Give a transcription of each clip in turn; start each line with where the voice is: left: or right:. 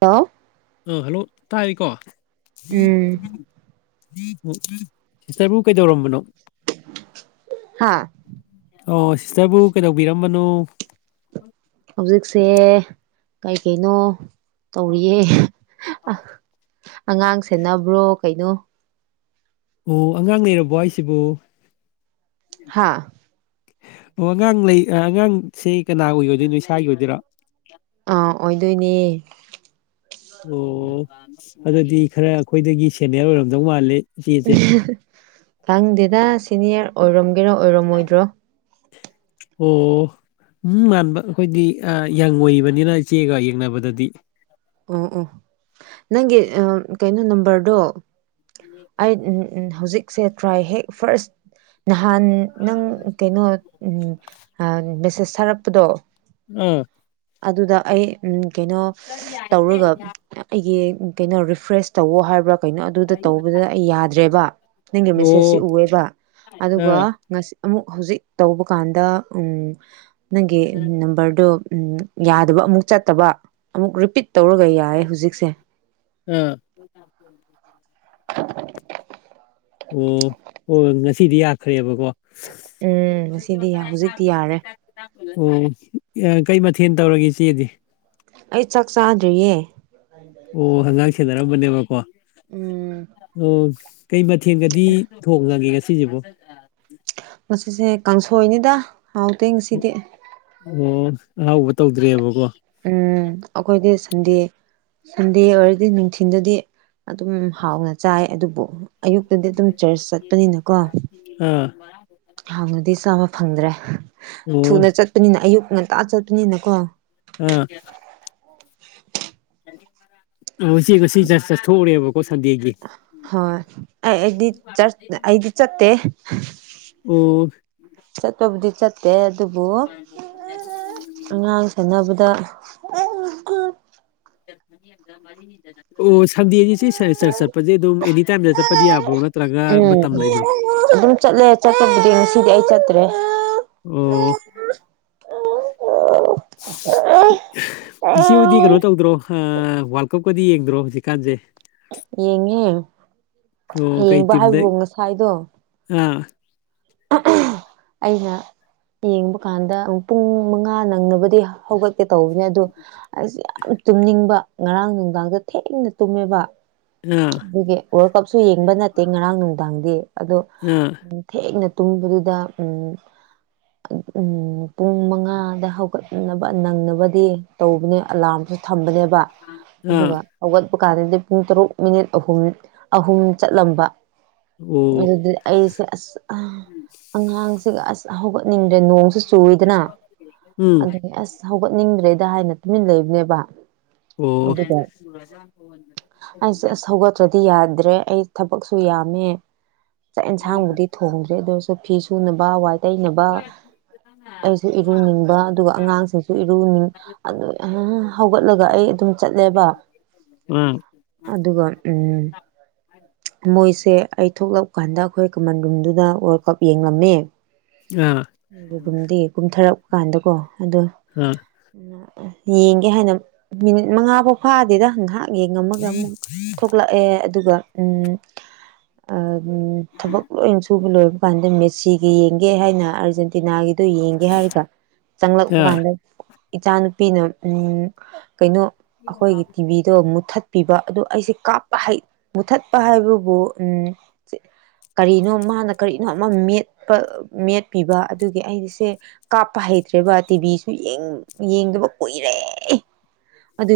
right: hello
left: ꯑꯥ hello ꯇꯥꯏꯌꯦꯀꯣ
right: ꯎꯝ
left: ꯎꯝ ꯁꯤꯁꯇ꯭ꯔꯕꯨ ꯀꯩꯗꯧꯔꯝꯕꯅꯣ
right: ꯍꯥ
left: ꯑꯣ ꯁꯤꯁꯇ꯭ꯔꯕꯨ ꯀꯩꯗꯧꯕꯤꯔꯝꯕꯅꯣ
right: ꯍꯧꯖꯤꯛꯁꯦ ꯀꯩ ꯀꯩꯅꯣ ꯇꯧꯔꯤꯌꯦ ꯍ ꯍ ꯑ ꯑꯉꯥꯡ ꯁꯦꯟꯅꯕ꯭ꯔꯣ ꯀꯩꯅꯣ
left: ꯑꯣ ꯑꯉꯥꯡ ꯂꯩꯔꯕꯣ ꯍꯥꯏꯁꯤꯕꯨ
right: ꯍꯥꯥ
left: ꯑꯣ ꯑꯉꯥꯡ ꯂꯩ ꯑ ꯑꯉꯥꯡ ꯁꯦ ꯀꯅꯥꯒꯤ ꯑꯣꯏꯗꯣꯏꯅꯣ ꯏꯁꯥꯒꯤ ꯑꯣꯏꯗꯣꯏꯔꯣ
right: ꯑꯥ ꯑꯣꯏꯗꯣꯏꯅꯦ
left: ꯑꯣ ꯑꯗꯨꯗꯤ ꯈꯔ ꯑꯩꯈꯣꯏꯗꯒꯤ ꯁꯦꯅꯤꯌꯔ ꯑꯣꯏꯔꯝꯗꯧ ꯃꯥꯜꯂꯤ
right: ꯑ ꯍ ꯍ ꯈꯪꯗꯦꯗ ꯁꯤꯅꯤꯌꯔ ꯑꯣꯏꯔꯝꯒꯦꯔꯣ ꯑꯣꯏꯔꯝꯃꯣꯏꯗ꯭ꯔꯣ
left: ꯑꯣ ꯃꯨꯡ ꯃꯥꯟꯕ ꯑꯩꯈꯣꯏꯗꯤ ꯌꯪ ꯑꯣꯏꯕꯅꯤꯅ ꯏꯆꯦꯒ ꯌꯦꯡꯅꯕꯗꯗꯤ
right: ꯑꯣ ꯑꯣ ꯅꯪꯒꯤ ꯑꯥ ꯀꯩꯅꯣ ꯅꯝꯕꯔꯗꯣ ꯑꯩ ꯎ ꯎꯝ ꯍꯧꯖꯤꯛꯁꯦ ꯇ꯭ꯔꯥꯏ ꯍꯦꯛ ꯐ꯭ꯔꯁ ꯅꯍꯥꯟ ꯅꯪ ꯀꯩꯅꯣ ꯎꯝ ꯑ ꯃꯦꯁꯦꯁ ꯊꯥꯔꯛꯄꯗꯣ
left: ꯑꯥ
right: ꯑꯗꯨꯗ ꯑꯩ ꯎꯝ ꯀꯩꯅꯣ ꯇꯧꯔꯒ ꯑ ꯑꯩꯒꯤ ꯒꯤ ꯀꯩꯅꯣ ꯔꯤꯐ꯭ꯔꯦꯁ ꯇꯧꯋꯣ ꯍꯥꯏꯕ꯭ꯔꯥ ꯀꯩꯅꯣ ꯑꯗꯨꯗ ꯇꯧꯕꯗ ꯑꯩ ꯌꯥꯗ꯭ꯔꯦꯕ ꯅꯪꯒꯤ ꯃꯦꯁꯦꯁꯁꯤ
left: ꯑꯣ
right: ꯎꯋꯦꯕ ꯑꯗꯨꯒ
left: ꯑꯥ
right: ꯉꯁ ꯑꯃꯨꯛ ꯍꯧꯖꯤꯛ ꯇꯧꯕ ꯀꯥꯟꯗ ꯎꯝ ꯅꯪꯒꯤ ꯅꯝꯕꯔꯗꯨ ꯎꯝ ꯌꯥꯗꯕ ꯑꯃꯨꯛ ꯆꯠꯇꯕ ꯑꯃꯨꯛ ꯔꯤꯄꯤꯠ ꯇꯧꯔꯒ ꯌꯥꯏꯌꯦ ꯍꯧꯖꯤꯛꯁꯦ
left: ꯑꯥ
right: [inaudible]
left: ꯑꯣ ꯑꯣ ꯉꯁꯤꯗꯤ ꯌꯥꯈ꯭ꯔꯦꯕꯀꯣ
right: ꯎꯝ ꯉꯁꯤꯗꯤ ꯍꯧꯖꯤꯛꯇꯤ ꯌꯥꯔꯦ
left: ꯑꯣ ꯑ ꯀꯩ ꯃꯊꯦꯜ ꯇꯧꯔꯒꯦ ꯏꯆꯦꯗꯤ
right: ꯑꯩ ꯆꯥꯛ ꯆꯥꯗ꯭ꯔꯤꯌꯦ
left: ꯑꯣ ꯑꯉꯥꯡ ꯁꯦꯟꯅꯔꯝꯕꯅꯦꯕꯀꯣ
right: ꯎꯝ
left: ꯑꯣ ꯀꯩ ꯃ ꯊꯦꯜꯒꯗꯤ ꯊꯣꯡꯉꯒꯦ ꯉꯁꯤꯁꯤꯕꯨ
right: ꯉꯁꯤꯁꯦ ꯀꯥꯡꯁꯣꯏꯅꯤꯗ ꯍꯥꯎꯇꯦ ꯉꯁꯤꯗꯤ
left: ꯑꯣ ꯑꯍꯥꯎꯕ ꯇꯧꯗ꯭ꯔꯦꯕꯀꯣ
right: ꯎꯝ ꯑꯩꯈꯣꯏꯗꯤ ꯁꯟꯗꯦ ꯁꯟꯗꯦ ꯑꯣꯏꯔꯗꯤ ꯅꯨꯡꯊꯤꯟꯗꯗꯤ ꯑꯗꯨꯝ ꯍꯥꯎꯅ ꯆꯥꯏ ꯑꯗꯨꯕꯨ ꯑꯌꯨꯛꯇꯗꯤ ꯑꯗꯨꯝ ꯆꯔꯆ ꯆꯠꯄꯅꯤꯅꯀꯣ
left: ꯑꯥ
right: ꯍꯥꯡꯉꯗꯤ ꯆꯥꯕ ꯐꯪꯗ꯭ꯔꯦ
left: ꯑꯣ
right: ꯊꯨꯅ ꯆꯠꯄꯅꯤꯅ ꯑꯌꯨꯛ ꯉꯟꯇꯥ ꯆꯠꯄꯅꯤꯅꯀꯣ
left: ꯑꯥ
right: [inaudible]
left: ꯑꯣ ꯁꯤꯒ ꯁꯤ ꯆꯔꯆ ꯆꯠꯊꯣꯛꯎꯔꯦꯕ
right: ꯍꯣꯏ ꯑꯩ ꯑꯩꯗꯤ ꯆꯔꯆ ꯑꯩꯗꯤ ꯆꯠꯇꯦ ꯍ
left: ꯑꯣ
right: ꯆꯠꯄꯕꯨꯗꯤ ꯆꯠꯇꯦ ꯑꯗꯨꯕꯨ ꯑꯉꯥꯡ ꯁꯥꯟꯅꯕꯗ [unintelligible]
left: ꯑꯣ ꯁꯟꯗꯦꯅꯤ ꯁꯤ ꯆ꯭ꯔꯆ ꯆꯠꯄꯁꯦ ꯑꯗꯨꯝ ꯑꯦꯅꯤ ꯇꯥꯏꯝꯗ ꯆꯠꯄꯗꯤ ꯌꯥꯕ꯭ꯔꯣ ꯅꯠꯇ꯭ꯔ
right: ꯎꯝ ꯑꯗꯨꯝ ꯆꯠꯂꯦ ꯆꯠꯄꯕꯨꯗꯤ ꯉꯁꯤꯗꯤ ꯑꯩ ꯆꯠꯇ꯭ꯔꯦ
left: ꯑꯣ ꯏꯆꯦꯍꯣꯏꯗꯤ ꯀꯩꯅꯣ ꯇꯧꯗ꯭ꯔꯣ ꯑꯥ ꯋꯥ꯭ꯔꯜ ꯀꯞ ꯀꯗꯤ ꯌꯦꯡꯗ꯭ꯔꯣ ꯍꯧꯖꯤꯛ ꯀꯥꯟꯖꯦ
right: ꯌꯦꯡꯉꯦ
left: ꯑꯣ ꯀꯩ
right: ꯌꯦꯡꯕ
left: ꯇꯤꯝꯗ
right: ꯍꯥꯏꯕꯕꯨ ꯉꯁꯥꯏꯗꯣ
left: ꯑꯥ [inaudible]
right: ꯑꯩꯅ ꯌꯦꯡꯕ ꯀꯥꯟꯗ ꯄꯨꯡ ꯃꯉꯥ ꯅꯪꯅꯕꯗꯤ ꯍꯧꯒꯠ ꯀꯦ ꯇꯧꯕꯅꯦ ꯑꯗꯣ ꯑꯩꯁꯦ ꯌꯥꯝ ꯇꯨꯝꯅꯤꯡꯕ ꯉꯔꯥꯡ ꯅꯨꯡꯗꯥꯡꯗꯣ ꯊꯦꯡꯅ ꯇꯨꯝꯃꯦꯕ
left: ꯑꯥ ꯑꯥ
right: ꯑꯗꯨꯒꯤ ꯋꯥꯔꯜ ꯀꯞꯁꯨ ꯌꯦꯡꯕ ꯅꯠꯇꯦ ꯉꯔꯥꯡ ꯅꯨꯡꯗꯥꯡꯗꯤ ꯑꯗꯣ ꯊꯦꯡꯅ ꯇꯨꯝꯕꯗꯨꯗ ꯎꯝ ꯎꯝ ꯄꯨꯡ ꯃꯉꯥꯗ ꯍꯧꯒꯠꯅꯕ ꯅꯪꯅꯕꯗꯤ ꯇꯧꯕꯅꯦ ꯑꯂꯥ꯭ꯔꯝ ꯊꯝꯕꯅꯦ ꯕ
left: ꯑꯥ
right: ꯑꯗꯨꯒ ꯍꯧꯒꯠꯄ ꯀꯥꯟꯗꯗꯤ ꯄꯨꯡ ꯇꯔꯨꯛ ꯃꯤꯅꯤꯠ ꯑꯍꯨꯝ ꯑꯍꯨꯝ ꯆꯠꯂꯝꯕ
left: ꯑꯣ
right: ꯑꯗꯨꯗꯤ ꯑꯩꯁꯦ ꯑꯁ ꯑꯉꯥꯡꯁꯤꯒ ꯑꯁ ꯍꯧꯒꯠꯅꯤꯡ ꯗ꯭ꯔꯦ ꯅꯣꯡ ꯆꯨꯏꯗꯅ
left: ꯎꯝ
right: ꯑꯗꯨ ꯑꯁ ꯍꯧꯒꯠꯅꯤꯡꯗ꯭ꯔꯦ ꯗ ꯍꯥꯏꯅ ꯇꯨꯃꯤꯟꯅ ꯂꯩꯕꯅꯦꯕ
left: ꯑꯣ
right: ꯑꯗꯨꯒ ꯑꯩꯁꯦ ꯑꯁ ꯍꯧꯒꯠꯇ꯭ꯔꯗꯤ ꯌꯥꯗ꯭ꯔꯦ ꯑꯩ ꯊꯕꯛꯁꯨ ꯌꯥꯝꯃꯦ ꯆꯥꯛ ꯑꯦꯟꯁꯥꯡꯕꯨꯗꯤ ꯊꯣꯡꯗ꯭ꯔꯦ ꯑꯗꯨ ꯑꯣꯏꯔꯁꯨ ꯐꯤ ꯁꯨꯅꯕ ꯋꯥꯏ ꯇꯩꯅꯕ ꯑꯩꯁꯨ ꯏꯔꯨꯅꯤꯡꯕ ꯑꯗꯨꯒ ꯑꯉꯥꯡꯁꯤꯡꯁꯨ ꯏꯔꯨꯅꯤꯡ ꯑꯗꯨ ꯑꯥ ꯑꯥ ꯍꯧꯒꯠꯂꯒ ꯑꯩ ꯑꯗꯨꯝ ꯆꯠꯂꯦꯕ ꯑꯗꯨꯒ ꯎꯝ ꯃꯣꯏꯁꯦ ꯑꯩ ꯊꯣꯛꯂꯛ ꯀꯥꯟꯗ ꯑꯩꯈꯣꯏ ꯀꯃꯟ ꯔꯨꯝꯗꯨꯗ ꯋꯥꯔꯜ ꯀꯞ ꯌꯦꯡꯂꯝꯃꯦ
left: ꯑꯥ ꯑꯥ
right: ꯑꯗꯨꯒꯨꯝꯗꯤ ꯀꯨꯝꯊꯔꯛꯄ ꯀꯥꯟꯗꯀꯣ ꯑꯗꯣ ꯌꯦꯡꯒꯦ ꯍꯥꯏꯅ ꯃꯤꯅꯤꯠ ꯃꯉꯥ ꯐꯥꯎ ꯐꯥꯗꯦꯗ ꯉꯥꯏꯍꯥꯛ ꯌꯦꯡꯉꯝ ꯃꯨꯛ ꯊꯣꯛꯂꯛꯑꯦ ꯑꯗꯨꯒ ꯎꯝ ꯑꯥ ꯎꯝ ꯊꯕꯛ ꯂꯣꯏ ꯁꯨꯕ ꯂꯣꯏꯕ ꯀꯥꯟꯗ ꯃꯦꯁꯤꯒꯤ ꯌꯦꯡꯒꯦ ꯍꯥꯏꯅ ꯑꯥꯔꯖꯦꯟꯇꯤꯅꯥꯒꯤ ꯑꯗꯨ ꯌꯦꯡꯒꯦ ꯍꯥꯏꯔꯒ ꯆꯪꯂꯛꯄ
left: ꯑꯥ
right: ꯀꯥꯟꯗ ꯏꯆꯥ ꯅꯨꯨꯄꯤꯅ ꯎꯝ ꯀꯩꯅꯣ ꯑꯩꯈꯣꯏꯒꯤ ꯇꯤꯚꯤꯗꯣ ꯃꯨꯊꯠ ꯄꯤꯕ ꯑꯗꯣ ꯑꯩꯁꯦ ꯀꯥꯞꯄ ꯍꯩ ꯃꯨꯊꯠꯄ ꯍꯥꯏꯕꯕꯨ ꯎꯝ ꯀꯔꯤꯅꯣ ꯃꯥꯅ ꯀꯔꯤꯅꯣ ꯑꯃ ꯃꯦꯠꯄ ꯃꯦꯠꯄꯤꯕ ꯑꯗꯨꯒꯤ ꯑꯩꯁꯦ ꯀꯥꯞꯄ ꯍꯩ ꯭ꯇꯔꯦꯕꯥ ꯇꯤꯚꯤꯁꯨ ꯌꯦꯡꯗꯕ ꯀꯨꯏꯔꯦ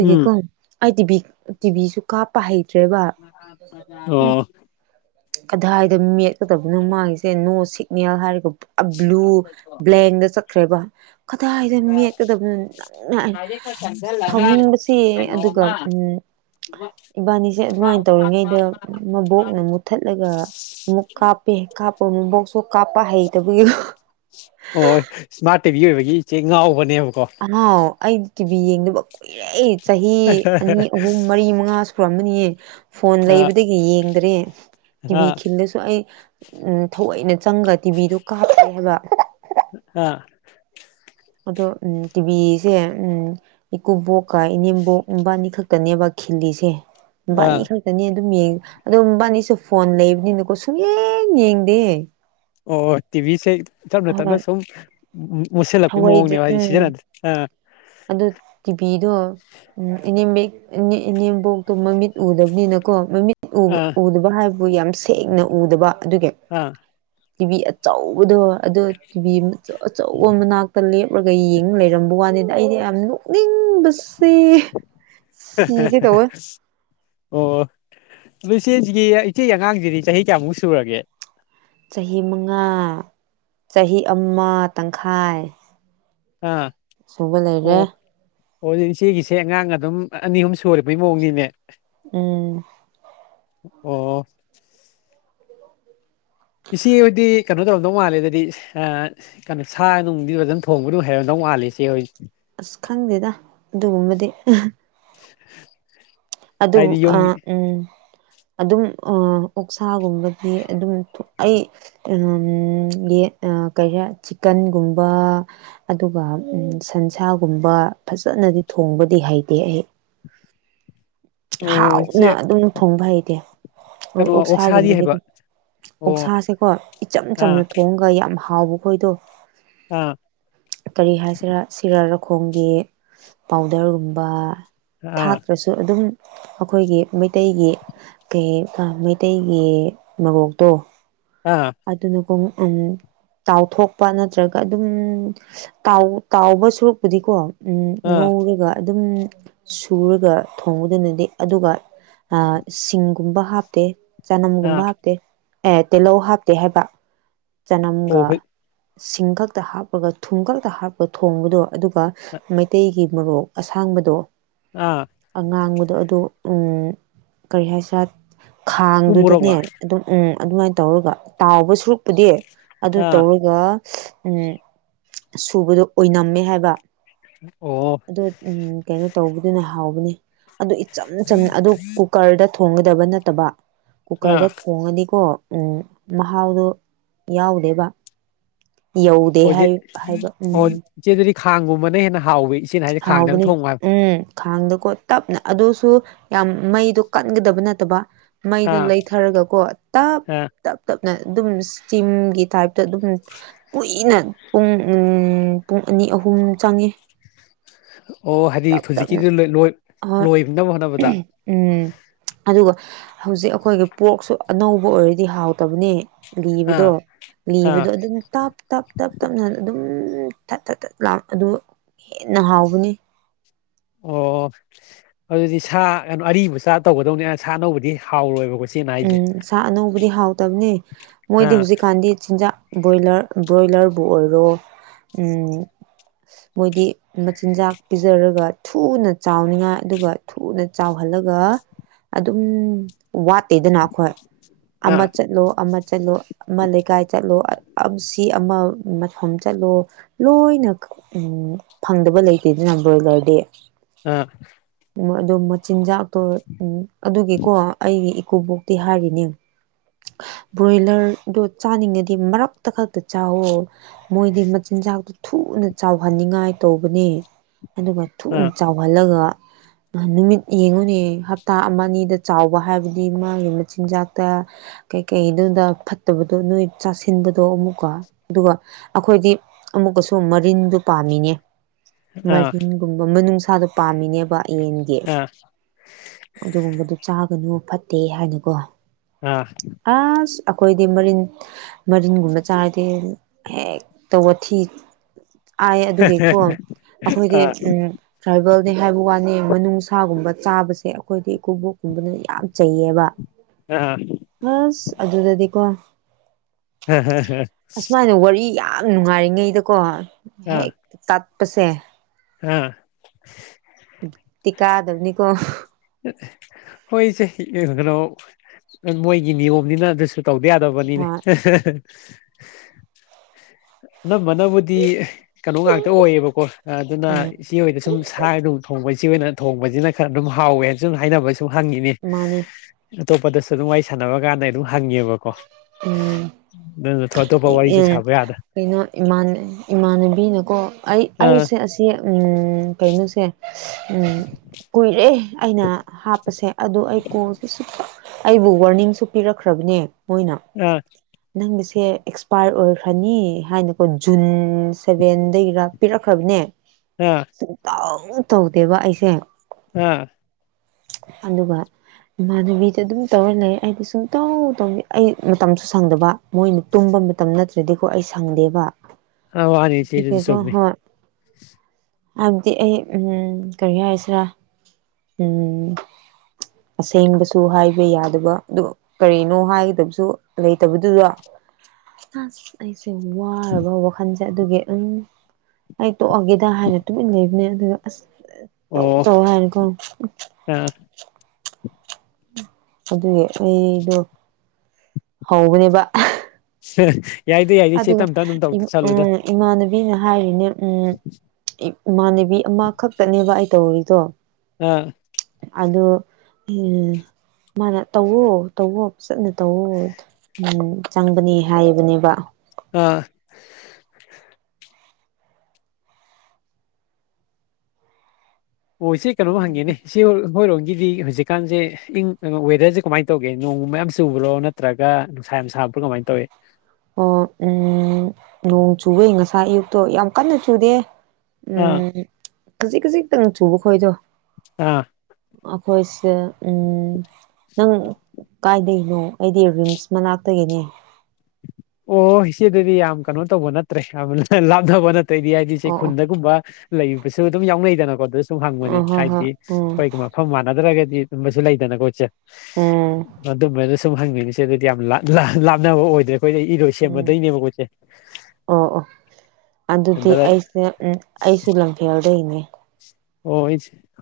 left: ꯎꯝ
right: ꯑꯩ ꯇꯤꯚꯤ ꯇꯤꯚꯤꯁꯨ ꯀꯥꯞꯄ ꯍꯩ
left: ꯑꯣ
right: ꯀꯗꯥꯏꯗ ꯃꯦꯠꯀꯗꯕꯅꯣ ꯃꯥꯒꯤꯁꯦ ꯅꯣ ꯁꯤꯒꯅꯦꯜ ꯍꯥꯏꯔꯒ ꯑꯕ꯭ꯂꯨ ꯕ꯭ꯂꯦꯡꯗ ꯆꯠꯈ꯭ꯔꯦꯕ ꯀꯗꯥꯏꯗ ꯃꯦꯠꯀꯗꯕꯅꯣ ꯅꯪꯅ ꯁꯥꯎꯅꯤꯡꯕꯁꯦ ꯑꯗꯨꯒ ꯎꯝ ꯏꯕꯥꯅꯤꯁꯦ ꯑꯗꯨꯃꯥꯏꯅ ꯇꯧꯔꯤꯉꯩꯗ ꯃꯕꯣꯛꯅ ꯃꯨꯠꯊꯠꯂꯒ ꯑꯃꯨꯛ ꯀꯥꯞꯄꯦ ꯀꯥꯞꯄ ꯃꯕꯣꯛꯁꯨ ꯀꯥꯞꯄ ꯍꯩꯇꯕꯒꯤ ꯀꯣ
left: ꯇꯤꯕꯤ ꯑꯣꯏꯕꯒꯤ ꯏꯆꯦ ꯉꯥꯎꯕꯅꯦꯕ
right: ꯑꯉꯧ ꯑꯩꯗꯤ ꯇꯤꯚꯤ ꯌꯦꯡꯗꯕ ꯀꯨꯏꯔꯦ ꯆꯍꯤ ꯑꯅꯤ ꯑꯍꯨꯝ ꯃꯔꯤ ꯃꯉꯥ ꯁꯨꯔꯝꯃꯅꯤꯌꯦ ꯐꯣꯟ
left: ꯑꯥ
right: ꯂꯩꯕꯗꯒꯤ ꯌꯦꯡꯗ꯭ꯔꯦ ꯇꯤꯚꯤ
left: ꯑꯥ
right: ꯈꯤꯜꯂꯁꯨ ꯑꯩ ꯎꯝ ꯊꯑꯣꯏꯅ ꯆꯪꯉꯒ ꯇꯤꯚꯤꯗꯣ ꯀꯥꯞꯇꯦ ꯍꯥꯏꯕ
left: ꯑꯥ
right: ꯑꯗꯣ ꯎꯝ ꯇꯤꯚꯤꯁꯦ ꯎꯝ ꯏꯀꯨꯕꯣꯛꯀ ꯏꯅꯦꯝꯕꯣꯛ ꯃꯕꯥꯏꯅꯤ ꯈꯛꯇꯅꯦꯕ ꯈꯤꯜꯂꯤꯁꯦ
left: ꯑꯥ
right: ꯃꯕꯥꯏꯅꯤ ꯈꯛꯇꯅꯤ ꯑꯗꯨꯝ ꯌꯦꯡ ꯑꯗꯨꯝ ꯃꯕꯥꯏꯅꯤꯁꯨ ꯐꯣꯟ ꯂꯩꯕꯅꯤꯅꯀꯣ ꯁꯨꯡꯌꯦꯡ ꯌꯦꯡꯗꯦ
left: ꯑꯣꯍꯣꯏ ꯇꯤꯚꯤꯁꯦ ꯇꯞꯅ ꯇꯞꯅ
right: ꯍꯣꯏ
left: ꯁꯨꯝ ꯃꯨꯠꯁꯤꯜꯂꯛꯄꯒꯤ
right: ꯊꯧꯑꯣꯏꯗ꯭ꯔꯦ
left: ꯃꯑꯣꯡꯅꯦꯕ ꯍꯥꯏꯗꯤ
right: ꯎꯝ
left: ꯁꯤꯖꯤꯟꯅꯗ ꯑ
right: ꯑꯗꯨ ꯏ ꯅꯦꯝꯕꯣꯛꯇꯣ ꯃꯃꯤꯠ ꯎꯗꯕꯅꯤꯅꯀꯣ ꯃꯃꯤꯠ
left: ꯑꯥ
right: ꯎꯗꯕ ꯍꯥꯏꯕꯕꯨ ꯌꯥꯝ ꯁꯦꯡꯅ ꯎꯗꯕ ꯑꯗꯨꯒꯤ
left: ꯑꯥ
right: ꯇꯤꯚꯤ ꯑꯆꯧꯕꯗꯣ ꯑꯗꯣ ꯇꯤꯚꯤꯆꯧ ꯑꯆꯧꯕ ꯃꯅꯥꯛꯇ ꯂꯞ ꯀꯨꯞꯂꯒ ꯌꯦꯡ ꯂꯩꯔꯝꯕ ꯋꯥꯅꯤꯗ ꯑꯩꯗꯤ ꯌꯥꯝ ꯅꯣꯛꯅꯤꯡꯕꯁꯤ ꯁꯤ ꯁꯤꯒꯦ ꯇꯧꯑꯦ
left: ꯑꯣ ꯏꯆꯦꯁꯤꯒꯤ ꯏꯆꯦ ꯑꯉꯥꯡꯁꯤꯗꯤ ꯆꯍꯤ ꯀꯌꯥꯃꯨꯛ ꯁꯨꯔꯒꯦ
right: ꯆꯍꯤ ꯃꯉꯥ ꯆꯍꯤ ꯑꯃ ꯇꯪꯈꯥꯏ ꯁꯨꯕ ꯂꯩꯔꯦ
left: ꯑꯣꯑꯗꯨꯗꯤ ꯏꯆꯦꯒꯤꯁꯦ ꯑꯉꯥꯡ ꯑꯗꯨꯝ ꯑꯅꯤ ꯑꯍꯨꯝ ꯁꯨꯔꯕꯩ ꯃꯑꯣꯡꯅꯤꯅꯦ
right: ꯎꯝ
left: ꯑꯣ ꯏꯆꯦ ꯍꯣꯏꯗꯤ ꯀꯩꯅꯣ ꯇꯧꯔꯝꯗꯧ ꯃꯥꯜꯂꯦ ꯑꯗꯨꯗꯤ ꯑ ꯀꯩꯅꯣ ꯁꯥ ꯅꯨꯡꯗꯤ ꯐꯖꯅ ꯊꯣꯡꯕꯗꯨ ꯍꯥꯏꯔꯗꯧ ꯋꯥꯠꯂꯤ ꯏꯆꯦꯍꯣꯏꯒꯤ
right: ꯑꯁ ꯈꯪꯗꯦꯗ ꯑꯗꯨꯒꯨꯝꯕꯗꯤ ꯑꯗꯨ
left: ꯍꯥꯏꯗꯤ
right: ꯑ
left: ꯌꯨꯝꯒꯤ
right: ꯎꯝ ꯑꯗꯨꯝ ꯑꯥꯑꯣꯛꯁꯥꯒꯨꯝꯕꯗꯤ ꯑꯗꯨꯝ ꯑꯩ ꯎ ꯆꯤꯛꯀꯟꯒꯨꯝꯕ ꯑꯗꯨꯒ ꯁꯟꯁꯥꯒꯨꯝꯕ ꯐꯖ ꯐꯖꯅꯗꯤ ꯊꯣꯡꯕꯗꯤ ꯍꯥꯏꯗꯦ ꯑꯩ
left: ꯑꯣ ꯏꯆꯦ
right: ꯍꯥꯎꯅ ꯑꯗꯨꯝ ꯊꯣꯡꯕ ꯍꯩꯇꯦ
left: ꯀꯩꯅꯣ ꯑꯣꯛꯁꯥꯗꯤ
right: ꯑꯣꯛꯁꯥꯒꯨꯝꯕꯗꯤ
left: ꯍꯩꯕ ꯑꯣ
right: ꯑꯣꯛꯁꯥꯁꯦꯀꯣ ꯏꯆꯝ
left: ꯑꯥ
right: ꯆꯝꯅ ꯊꯣꯡꯉꯒ ꯌꯥꯝ ꯍꯥꯎꯕꯈꯣꯏꯗꯣ
left: ꯑꯥ
right: ꯀꯔꯤ ꯍꯥꯏꯁꯤꯔ ꯁꯤꯔ ꯈꯣꯡꯒꯤ ꯄꯥꯎꯗꯔꯒꯨꯝꯕ
left: ꯑꯥ
right: ꯊꯥꯛꯗꯁꯨ ꯑꯗꯨꯝ ꯑꯩꯈꯣꯏꯒꯤ ꯃꯩꯇꯩꯒꯤ ꯀꯩ ꯃꯩꯇꯩꯒꯤ ꯃꯣꯔꯣꯛꯇꯣ
left: ꯑꯥ
right: ꯑꯗꯨꯅꯒꯣ ꯎꯝ ꯇꯥꯎꯊꯣꯛꯄ ꯅꯠꯇ꯭ꯔꯒ ꯑꯗꯨꯝ ꯇꯥꯎ ꯇꯥꯎꯕ ꯁꯨꯔꯛꯄꯨꯗꯤꯀꯣ ꯎꯝ
left: ꯑꯥ
right: ꯉꯧꯔꯒ ꯑꯗꯨꯝ ꯁꯨꯔꯒ ꯊꯣꯡꯕꯗꯨꯅꯗꯤ ꯑꯗꯨꯒ ꯁꯤꯡꯒꯨꯝꯕ ꯍꯥꯞꯇꯦ ꯆꯅꯝꯒꯨꯝꯕ
left: ꯑꯥ
right: ꯍꯥꯞꯇꯦ ꯑꯦ ꯇꯤꯜꯍꯧ ꯍꯥꯞꯇꯦ ꯍꯥꯏꯕ
left: ꯑꯣ
right: ꯆꯅꯝꯒ
left: ꯑꯩꯈꯣꯏ
right: ꯁꯤꯡ ꯈꯛꯇ ꯍꯥꯞꯄꯒ ꯊꯨꯝ ꯈꯛꯇ ꯍꯥꯞꯄꯒ ꯊꯣꯡꯕꯗꯣ ꯑꯗꯨꯒ ꯃꯩꯇꯩꯒꯤ ꯃꯣꯔꯣꯛ ꯑꯁꯥꯡꯕꯗꯣ
left: ꯑꯥ
right: ꯑꯉꯥꯡꯕꯗꯣ ꯑꯗꯣ ꯎꯝ ꯀꯔꯤ ꯍꯥꯏꯁꯤꯔꯥ
left: ꯎ
right: ꯈꯥꯡꯗꯨꯗꯅꯦ
left: ꯃꯣꯔꯣꯛꯂꯣ
right: ꯑꯗꯨꯝ ꯎꯝ ꯑꯗꯨꯃꯥꯏꯅ ꯇꯧꯔꯒ ꯇꯥꯎꯕ ꯁꯨꯔꯨꯛꯄꯨꯗꯤ ꯑꯗꯨꯃꯥꯅ
left: ꯑꯥ
right: ꯇꯧꯔꯒ ꯎꯝ ꯁꯨꯕꯗꯣ ꯑꯣꯏꯅꯝꯃꯦ ꯍꯥꯏꯕ
left: ꯑꯣ
right: ꯑꯗꯨ ꯎꯝ ꯀꯩꯅꯣ ꯇꯧꯕꯗꯨꯅ ꯍꯥꯎꯕꯅꯤ ꯑꯗꯨ ꯏꯆꯝ ꯆꯝꯅ ꯑꯗꯨ ꯀꯨꯀꯔꯗ ꯊꯣꯡꯒꯗꯕ ꯅꯠꯇꯕ ꯀꯨꯀꯔꯗ
left: ꯑꯥ
right: ꯊꯣꯡꯉꯅꯤꯀꯣ ꯎꯝ ꯃꯍꯥꯎꯗꯣ ꯌꯥꯎꯗꯦꯕ ꯌꯧꯗꯦ
left: ꯑꯣꯖꯤ
right: ꯍꯥꯏ ꯍꯥꯏꯕ
left: ꯑꯣ
right: ꯎꯝ
left: ꯏꯆꯦ ꯑꯗꯨꯗꯤ ꯈꯥꯡꯒꯨꯝꯕꯅ ꯍꯦꯟꯅ ꯍꯥꯎꯋꯤ ꯏꯆꯦꯅ ꯍꯥꯏꯁꯦ ꯈꯥꯡꯗꯅ
right: ꯍꯥꯎꯕꯅꯤ
left: ꯊꯣꯡꯉꯣ ꯍꯥꯏꯕ
right: ꯎꯝ ꯈꯥꯡꯗꯣꯀꯣ ꯇꯞꯅ ꯑꯗꯨꯁꯨ ꯌꯥꯝ ꯃꯩꯗꯣ ꯀꯟꯒꯗꯕ ꯅꯠꯇꯕ ꯃꯩꯗꯣ
left: ꯑꯥ
right: ꯂꯩꯊꯔꯒꯀꯣ ꯇꯞ
left: ꯑꯥ
right: ꯇꯞ ꯇꯞ ꯑꯗꯨꯝ ꯁꯇꯤꯝꯒꯤ ꯇꯥꯏꯞꯇ ꯑꯗꯨꯝ ꯀꯨꯏꯅ ꯄꯨꯡ ꯄꯨꯡ ꯑꯅꯤ ꯑꯍꯨꯝ ꯆꯪꯉꯦ
left: ꯑꯣ ꯍꯥꯏꯗꯤ
right: ꯇꯞ ꯇꯞꯅ
left: ꯍꯧꯖꯤꯛꯀꯤꯗꯨ
right: ꯍꯣꯏ
left: ꯂꯣꯏꯅꯕ ꯍꯣꯠꯅꯕꯗ
right: ꯎꯝ ꯑꯗꯨꯒ ꯍꯧꯖꯤꯛ ꯑꯩꯈꯣꯏꯒꯤ ꯄꯣꯛꯁꯨ ꯑꯅꯧꯕ ꯑꯣꯏꯔꯗꯤ ꯍꯥꯎꯇꯕꯅꯦ
left: ꯑꯥ
right: ꯂꯤꯕꯗꯣ ꯂꯤꯕꯗꯣ
left: ꯑꯥ
right: ꯑꯗꯨꯝ ꯇꯞꯞ ꯇꯞꯅ ꯑꯗꯨꯝ ꯎꯝ ꯊꯠ ꯊꯠ ꯊꯠ ꯂꯥꯎꯅ ꯑꯗꯨ ꯍꯦꯟꯅ ꯍꯥꯎꯕꯅꯤ
left: ꯑꯣ ꯑꯗꯨꯗꯤ ꯁꯥ ꯀꯩꯅꯣ ꯑꯔꯤꯕ ꯁꯥ ꯇꯧꯒꯗꯧꯅꯦ ꯑ ꯁꯥ ꯑꯅꯧꯕꯗꯤ ꯍꯥꯎꯔꯣꯏꯕ ꯀꯣ
right: ꯎꯝ ꯁꯥ ꯑꯅꯧꯕꯗꯤ ꯍꯥꯎꯇꯕꯅꯤ ꯃꯣꯏꯗꯤ
left: ꯑꯥ
right: ꯍꯧꯖꯤꯛꯀꯥꯟꯗꯤ ꯆꯤꯟꯖꯥꯛ ꯕ꯭ꯔꯣꯌꯂꯔ ꯕ꯭ꯔꯣꯌꯂꯔꯕꯨꯨ ꯑꯣꯏꯔꯣ ꯃꯣꯏꯗꯤ ꯃꯆꯤꯟꯖꯥꯛ ꯄꯤꯖꯔꯒ ꯊꯨꯅ ꯆꯥꯎꯅꯤꯡꯉꯥꯏ ꯑꯗꯨꯒ ꯊꯨꯅ ꯆꯥꯎꯍꯟ ꯈꯜꯂꯒ ꯑꯗꯨꯝ ꯋꯥꯠ ꯇꯩꯗꯅ ꯑꯩꯈꯣꯏ ꯑꯃ
left: ꯑꯥ
right: ꯆꯠꯂꯣ ꯑꯃ ꯆꯠꯂꯣ ꯑꯃ ꯂꯩꯀꯥꯏ ꯆꯠꯂꯣ ꯁꯤ ꯑꯃ ꯃꯐꯝ ꯆꯠꯂꯣ ꯂꯣꯏꯅ ꯎ ꯐꯪꯗꯕ ꯂꯩꯇꯦꯗꯅ ꯂꯣꯢꯂꯔꯗꯤ
left: ꯑꯥ
right: ꯑꯣ ꯃꯆꯤꯟꯖꯥꯛꯇꯣ ꯎꯝ ꯑꯗꯨꯒꯤꯀꯣ ꯑꯩꯒꯤ ꯏꯀꯣꯕꯣꯛꯇꯤ ꯍꯥꯏꯔꯤꯅꯦ ꯕ꯭ꯔꯣꯏꯂꯔꯗꯣ ꯆꯥꯅꯤꯡꯉꯗꯤ ꯃꯔꯛꯇ ꯈꯛꯇ ꯆꯥꯋꯣ ꯃꯣꯏꯗꯤꯆꯤꯟ ꯆꯤꯟꯖꯥꯛꯇꯨ ꯊꯨꯅ ꯆꯥꯎꯍꯟꯅꯤꯡꯉꯥꯏ ꯇꯧꯕꯅꯦ ꯑꯗꯨꯒ ꯊꯨꯅ ꯆꯥꯎꯍꯜꯂꯒ
left: [unintelligible]
right: ꯅꯨꯃꯤꯠ ꯌꯦꯡꯉꯨꯅꯦ ꯍꯞꯇꯥ ꯑꯃ ꯑꯅꯤꯗ ꯆꯥꯎꯕ ꯍꯥꯏꯕꯗꯤ ꯃꯥꯒꯤ ꯃꯆꯤꯟꯖꯥꯛꯇ ꯀꯩꯀꯩꯗꯨꯗ ꯐꯠꯇꯕꯗꯣ ꯅꯣꯏ ꯆꯥꯁꯤꯟꯕꯗꯣ ꯑꯃꯨꯛꯀ ꯑꯗꯨꯒ ꯑꯩꯈꯣꯏꯗꯤ ꯑꯃꯨꯛ ꯁꯨ ꯃꯔꯤꯟꯗ ꯄꯥꯝꯃꯤꯅꯦ
left: ꯑꯥ
right: ꯃꯔꯤꯟꯒꯨꯝꯕ ꯃꯅꯨꯡꯅꯨꯡꯁꯥꯗ ꯄꯥꯝꯃꯤꯅꯦ ꯌꯦꯟꯒꯤ
left: ꯑꯥ ꯑꯥ
right: ꯑꯗꯨꯒꯨꯝꯕꯗꯨ ꯆꯥꯒꯅꯨ ꯐꯠꯇꯦ ꯍꯥꯏꯅꯀꯣ
left: ꯑꯥ
right: ꯑꯁ ꯑꯩꯈꯣꯏꯗꯤ ꯃꯔꯤꯟ ꯃꯔꯤꯟꯒꯨꯝꯕ ꯆꯥꯔꯗꯤ ꯍꯦꯛ ꯇꯧꯕ ꯊꯤ
left: [unintelligible]
right: ꯐꯥꯢ ꯑꯗꯨꯒꯤꯀꯣ ꯑꯩꯈꯣꯏꯗꯤ
left: ꯑꯥ
right: ꯎꯝ ꯇ꯭ꯔꯥꯏꯕꯦꯜꯅꯦ ꯍꯥꯏꯕ ꯋꯥꯅꯤ ꯃꯅꯨꯡꯁꯥꯒꯨꯝꯕ ꯆꯥꯕꯁꯦ ꯑꯩꯈꯣꯏꯗꯤ ꯏꯀꯨꯕꯣꯛꯀꯨꯝꯕꯅ ꯌꯥꯝ ꯆꯩꯌꯦꯕ
left: ꯑꯥ
right: ꯑꯁ ꯑꯗꯨꯗꯗꯤꯀꯣ ꯑꯁꯨꯃꯥꯏꯅ ꯋꯥꯔꯤ ꯌꯥꯝ ꯅꯨꯡꯉꯥꯏꯔꯤꯉꯩꯗꯀꯣ
left: ꯑꯥ
right: ꯍꯦꯛ ꯇꯠꯄꯁꯦ
left: ꯑꯥ
right: ꯇꯤꯀꯥꯗꯕꯅꯤꯀꯣ
left: ꯍꯣꯏꯁꯦ ꯀꯩꯅꯣ ꯃꯣꯏꯒꯤ ꯅꯤꯌꯣꯝꯅꯤꯅ ꯑꯗꯨꯁꯨ ꯇꯧꯗ ꯌꯥꯗꯕꯅꯤꯅꯦ
right: ꯍꯣꯏ
left: [unintelligible] ꯑꯅꯝꯕꯅꯕꯨꯗꯤ ꯀꯩꯅꯣ ꯉꯥꯛꯇ ꯑꯣꯏꯌꯦꯕꯀꯣ ꯑꯗꯨꯅ
right: ꯎꯝ
left: ꯏꯆꯦ ꯍꯣꯏꯗ ꯁꯨꯝ ꯁ ꯅꯨꯡ ꯊꯣꯡꯕꯁꯦ ꯢꯆꯦ ꯍꯣꯢꯅ ꯊꯣꯡꯕꯖꯤꯅ ꯈꯔ ꯑꯗꯨꯝ ꯍꯥꯎ ꯁꯨꯝ ꯍꯥꯏꯅꯕꯩ ꯁꯨꯝ ꯍꯪꯉꯤꯅꯦ
right: ꯃꯥꯅꯦ
left: ꯑꯇꯣꯞꯄꯗꯁꯨ ꯑꯗꯨꯝ ꯋꯥꯔꯤ ꯁꯥꯟꯅꯕ ꯀꯥꯟꯗ ꯑꯗꯨꯝ ꯍꯪꯉꯦꯕ ꯀꯣ ꯅꯠꯀꯣ
right: ꯎ ꯀꯩꯅꯣ ꯏꯃꯥꯟ ꯢꯃꯥꯟꯅꯕꯤꯅꯀꯣ ꯑꯩ
left: ꯑꯥ
right: ꯑꯩꯁꯦ ꯑꯁꯤ ꯎꯝ ꯀꯩꯅꯣꯁꯦ ꯎꯝ ꯀꯨꯏꯔꯦ ꯑꯩꯅ ꯍꯥꯞꯄꯁꯦ ꯑꯗꯨ ꯑꯩ ꯀꯣꯜꯗꯤ ꯁꯨꯇꯧ ꯑꯩꯕꯨ ꯋꯥꯔꯅꯤꯡꯁꯨ ꯄꯤꯔꯛꯈ꯭ꯔꯕꯅꯦ ꯃꯣꯏꯅ
left: ꯑꯥ
right: ꯅꯪꯒꯤꯁꯦ ꯁꯦ ꯑꯦꯛꯁꯄꯥꯔ ꯑꯣꯏꯈ꯭ꯔꯅꯤ ꯍꯥꯏꯅꯀꯣ ꯖꯨꯟ ꯁꯚꯦꯟꯗꯒꯤꯔ ꯄꯤꯔꯛꯈ꯭ꯔꯕꯅꯦ
left: ꯑꯥ
right: ꯁꯨꯛꯇꯧ ꯇꯧꯗꯦꯕ ꯑꯩꯁꯦ
left: ꯑꯥ
right: ꯑꯗꯨꯒ ꯏꯃꯥꯟꯅꯕꯤꯗ ꯑꯗꯨꯝ ꯇꯧꯔ ꯂꯩꯌꯦ ꯑꯩꯗꯤ ꯁꯨꯡꯇꯧ ꯇꯧ ꯑꯩ ꯃꯇꯝꯁꯨ ꯁꯪꯗꯕ ꯃꯣꯏꯅ ꯇꯨꯝꯕ ꯃꯇꯝ ꯅꯠꯇ꯭ꯔꯗꯤꯀꯣ ꯑꯩ ꯁꯪꯗꯦꯕ
left: ꯑ ꯋꯥꯅꯤ
right: ꯑꯗꯨꯒꯤ
left: ꯏꯆꯦꯗꯨꯁꯨ
right: ꯀꯣ
left: ꯆꯨꯝꯃꯤ
right: ꯍꯣꯢ ꯍꯥꯏꯕꯗꯤ ꯑꯩ ꯎꯝ ꯀꯔꯤ ꯍꯥꯏꯁꯦꯔꯥ ꯎꯝ ꯑꯁꯦꯡꯕꯁꯨ ꯍꯥꯏꯕ ꯌꯥꯗꯕ ꯑꯗꯨ ꯀꯔꯤꯅꯣ ꯍꯥꯏ ꯖꯨ ꯂꯩꯇꯕꯗꯨꯗꯣ ꯑꯁ ꯑꯩꯁꯦ ꯋꯥꯔꯕ ꯋꯥꯈꯜꯁꯦ ꯑꯗꯨꯒꯤ ꯎꯝ ꯑꯩ ꯇꯣꯛꯑꯒꯦꯗ ꯍꯥꯏꯅ ꯇꯨꯃꯤꯟ ꯂꯩꯕꯅꯦ ꯑꯗꯨꯒ ꯑꯁ ꯇꯧ
left: ꯑꯣ
right: ꯇꯧ ꯍꯥꯏꯔ ꯑꯗꯨꯝ
left: ꯑꯥ
right: ꯑꯗꯨꯒꯤ ꯑꯩꯗꯣ ꯍꯧꯕꯅꯦꯕ
left: ꯌꯥꯏꯗ ꯌꯥꯏꯗ ꯏꯆꯦ
right: ꯑꯗꯨꯒ
left: ꯇꯝ ꯇꯝ ꯑꯗꯨꯝ ꯇꯧ
right: ꯎꯝ
left: ꯁꯜꯂꯨꯗ
right: ꯏꯃꯥꯟꯅꯕꯤꯅ ꯍꯥꯏꯔꯤꯅꯦ ꯎꯝ ꯏꯃꯥꯟꯅꯕꯤ ꯑꯃꯈꯛꯇꯅꯦꯕ ꯑꯩ ꯇꯧꯔꯤꯗꯣ
left: ꯑꯥ
right: ꯑꯗꯣ ꯃꯥꯅ ꯇꯧꯋꯣ ꯇꯧꯋꯣ ꯐꯖꯅ ꯇꯧ ꯎꯝ ꯆꯪꯕꯅꯤ ꯍꯥꯏꯕꯅꯦꯕ
left: ꯑꯥ ꯑꯣ ꯢꯆꯦ ꯀꯩꯅꯣꯝ ꯍꯪꯒꯦꯅꯦ ꯢꯆꯦ ꯍꯣ ꯍꯣꯏꯔꯣꯝ ꯒꯤꯗꯤ ꯍꯧꯖꯤꯛꯀꯥꯟꯁꯦ ꯏꯪ ꯑ ꯋꯦꯗꯔꯁꯦ ꯀꯃꯥꯏꯟ ꯇꯧꯒꯦ ꯅꯣꯡꯒꯨꯝꯕ ꯌꯥꯝ ꯆꯨꯕ꯭ꯔꯣ ꯅꯠꯇ꯭ꯔꯒ ꯅꯨꯡꯁꯥ ꯌꯥꯝ ꯁꯥꯕ ꯀꯃꯥꯏꯟ ꯇꯧꯋꯤ
right: ꯑꯣ ꯎꯝ ꯅꯣꯡ ꯆꯨꯋꯤ ꯉꯁꯥꯏ ꯑꯌꯨꯛꯇꯣ ꯌꯥꯝ ꯀꯟꯅ ꯆꯨꯗꯦ
left: ꯑꯥ
right: ꯎꯝ ꯈꯖꯤꯛ ꯈꯖꯤꯛꯇꯪ ꯆꯨꯕ ꯈꯣꯏꯗꯣ
left: ꯑꯥ
right: ꯑꯩꯈꯣꯏꯁꯤꯅ ꯎꯝ ꯅꯪ ꯀꯥꯏꯗꯩꯅꯣ ꯑꯩꯗꯤ ꯔꯤꯝꯁ ꯃꯅꯥꯛꯇꯒꯤꯅꯦ
left: ꯑꯣ ꯏꯆꯦꯗꯨꯗꯤ ꯌꯥꯝ ꯀꯩꯅꯣ ꯇꯧꯕ ꯅꯠꯇ꯭ꯔꯦ ꯌꯥꯝ ꯑꯍ ꯂꯥꯞꯅꯕ ꯅꯠꯇ꯭ꯔꯦꯗꯤ ꯍꯥꯏꯗꯤ ꯏꯆꯦ
right: ꯑꯣ
left: ꯈꯨꯟꯗꯒꯨꯝꯕ ꯂꯩꯕꯁꯨ ꯑꯗꯨꯝ ꯌꯥꯎꯅꯩꯗꯅꯀꯣ ꯑꯗꯨ ꯁꯨꯝ ꯍꯪꯕꯅꯤ
right: ꯑꯣ ꯑ ꯍꯣꯏ ꯍꯣꯏ
left: ꯍꯥꯏꯗꯤ
right: ꯎꯝ
left: ꯑꯩꯈꯣꯏꯒ ꯃꯐꯝ ꯃꯥꯟꯅꯗ꯭ꯔꯒꯗꯤ ꯑꯗꯨꯝꯕꯁꯨ ꯂꯩꯗꯅꯀꯣ ꯢꯆꯦ
right: ꯎꯝ
left: ꯑꯗꯨꯝꯕ ꯁꯨꯝ ꯍꯪꯉꯤꯅꯦ ꯢꯆꯦ ꯑꯗꯨꯗꯤ ꯌꯥꯝ ꯂ ꯂꯍ ꯂꯥꯞꯅꯕ ꯑꯣꯏꯗ꯭ꯔꯦ ꯑꯩꯈꯣꯏꯗꯩ
right: ꯎꯝ
left: ꯏꯔꯣꯢꯁꯦꯝꯕꯗꯩꯅꯦꯕ ꯃꯣꯢꯁꯦ
right: ꯑꯣ ꯑꯣ ꯑꯗꯨꯗꯤ ꯑꯩꯁꯦ ꯎꯝ ꯑꯩꯁꯨ ꯂꯝꯐꯦꯜꯗꯩꯅꯦ
left: ꯑꯣ ꯑꯩꯁ [unintelligible]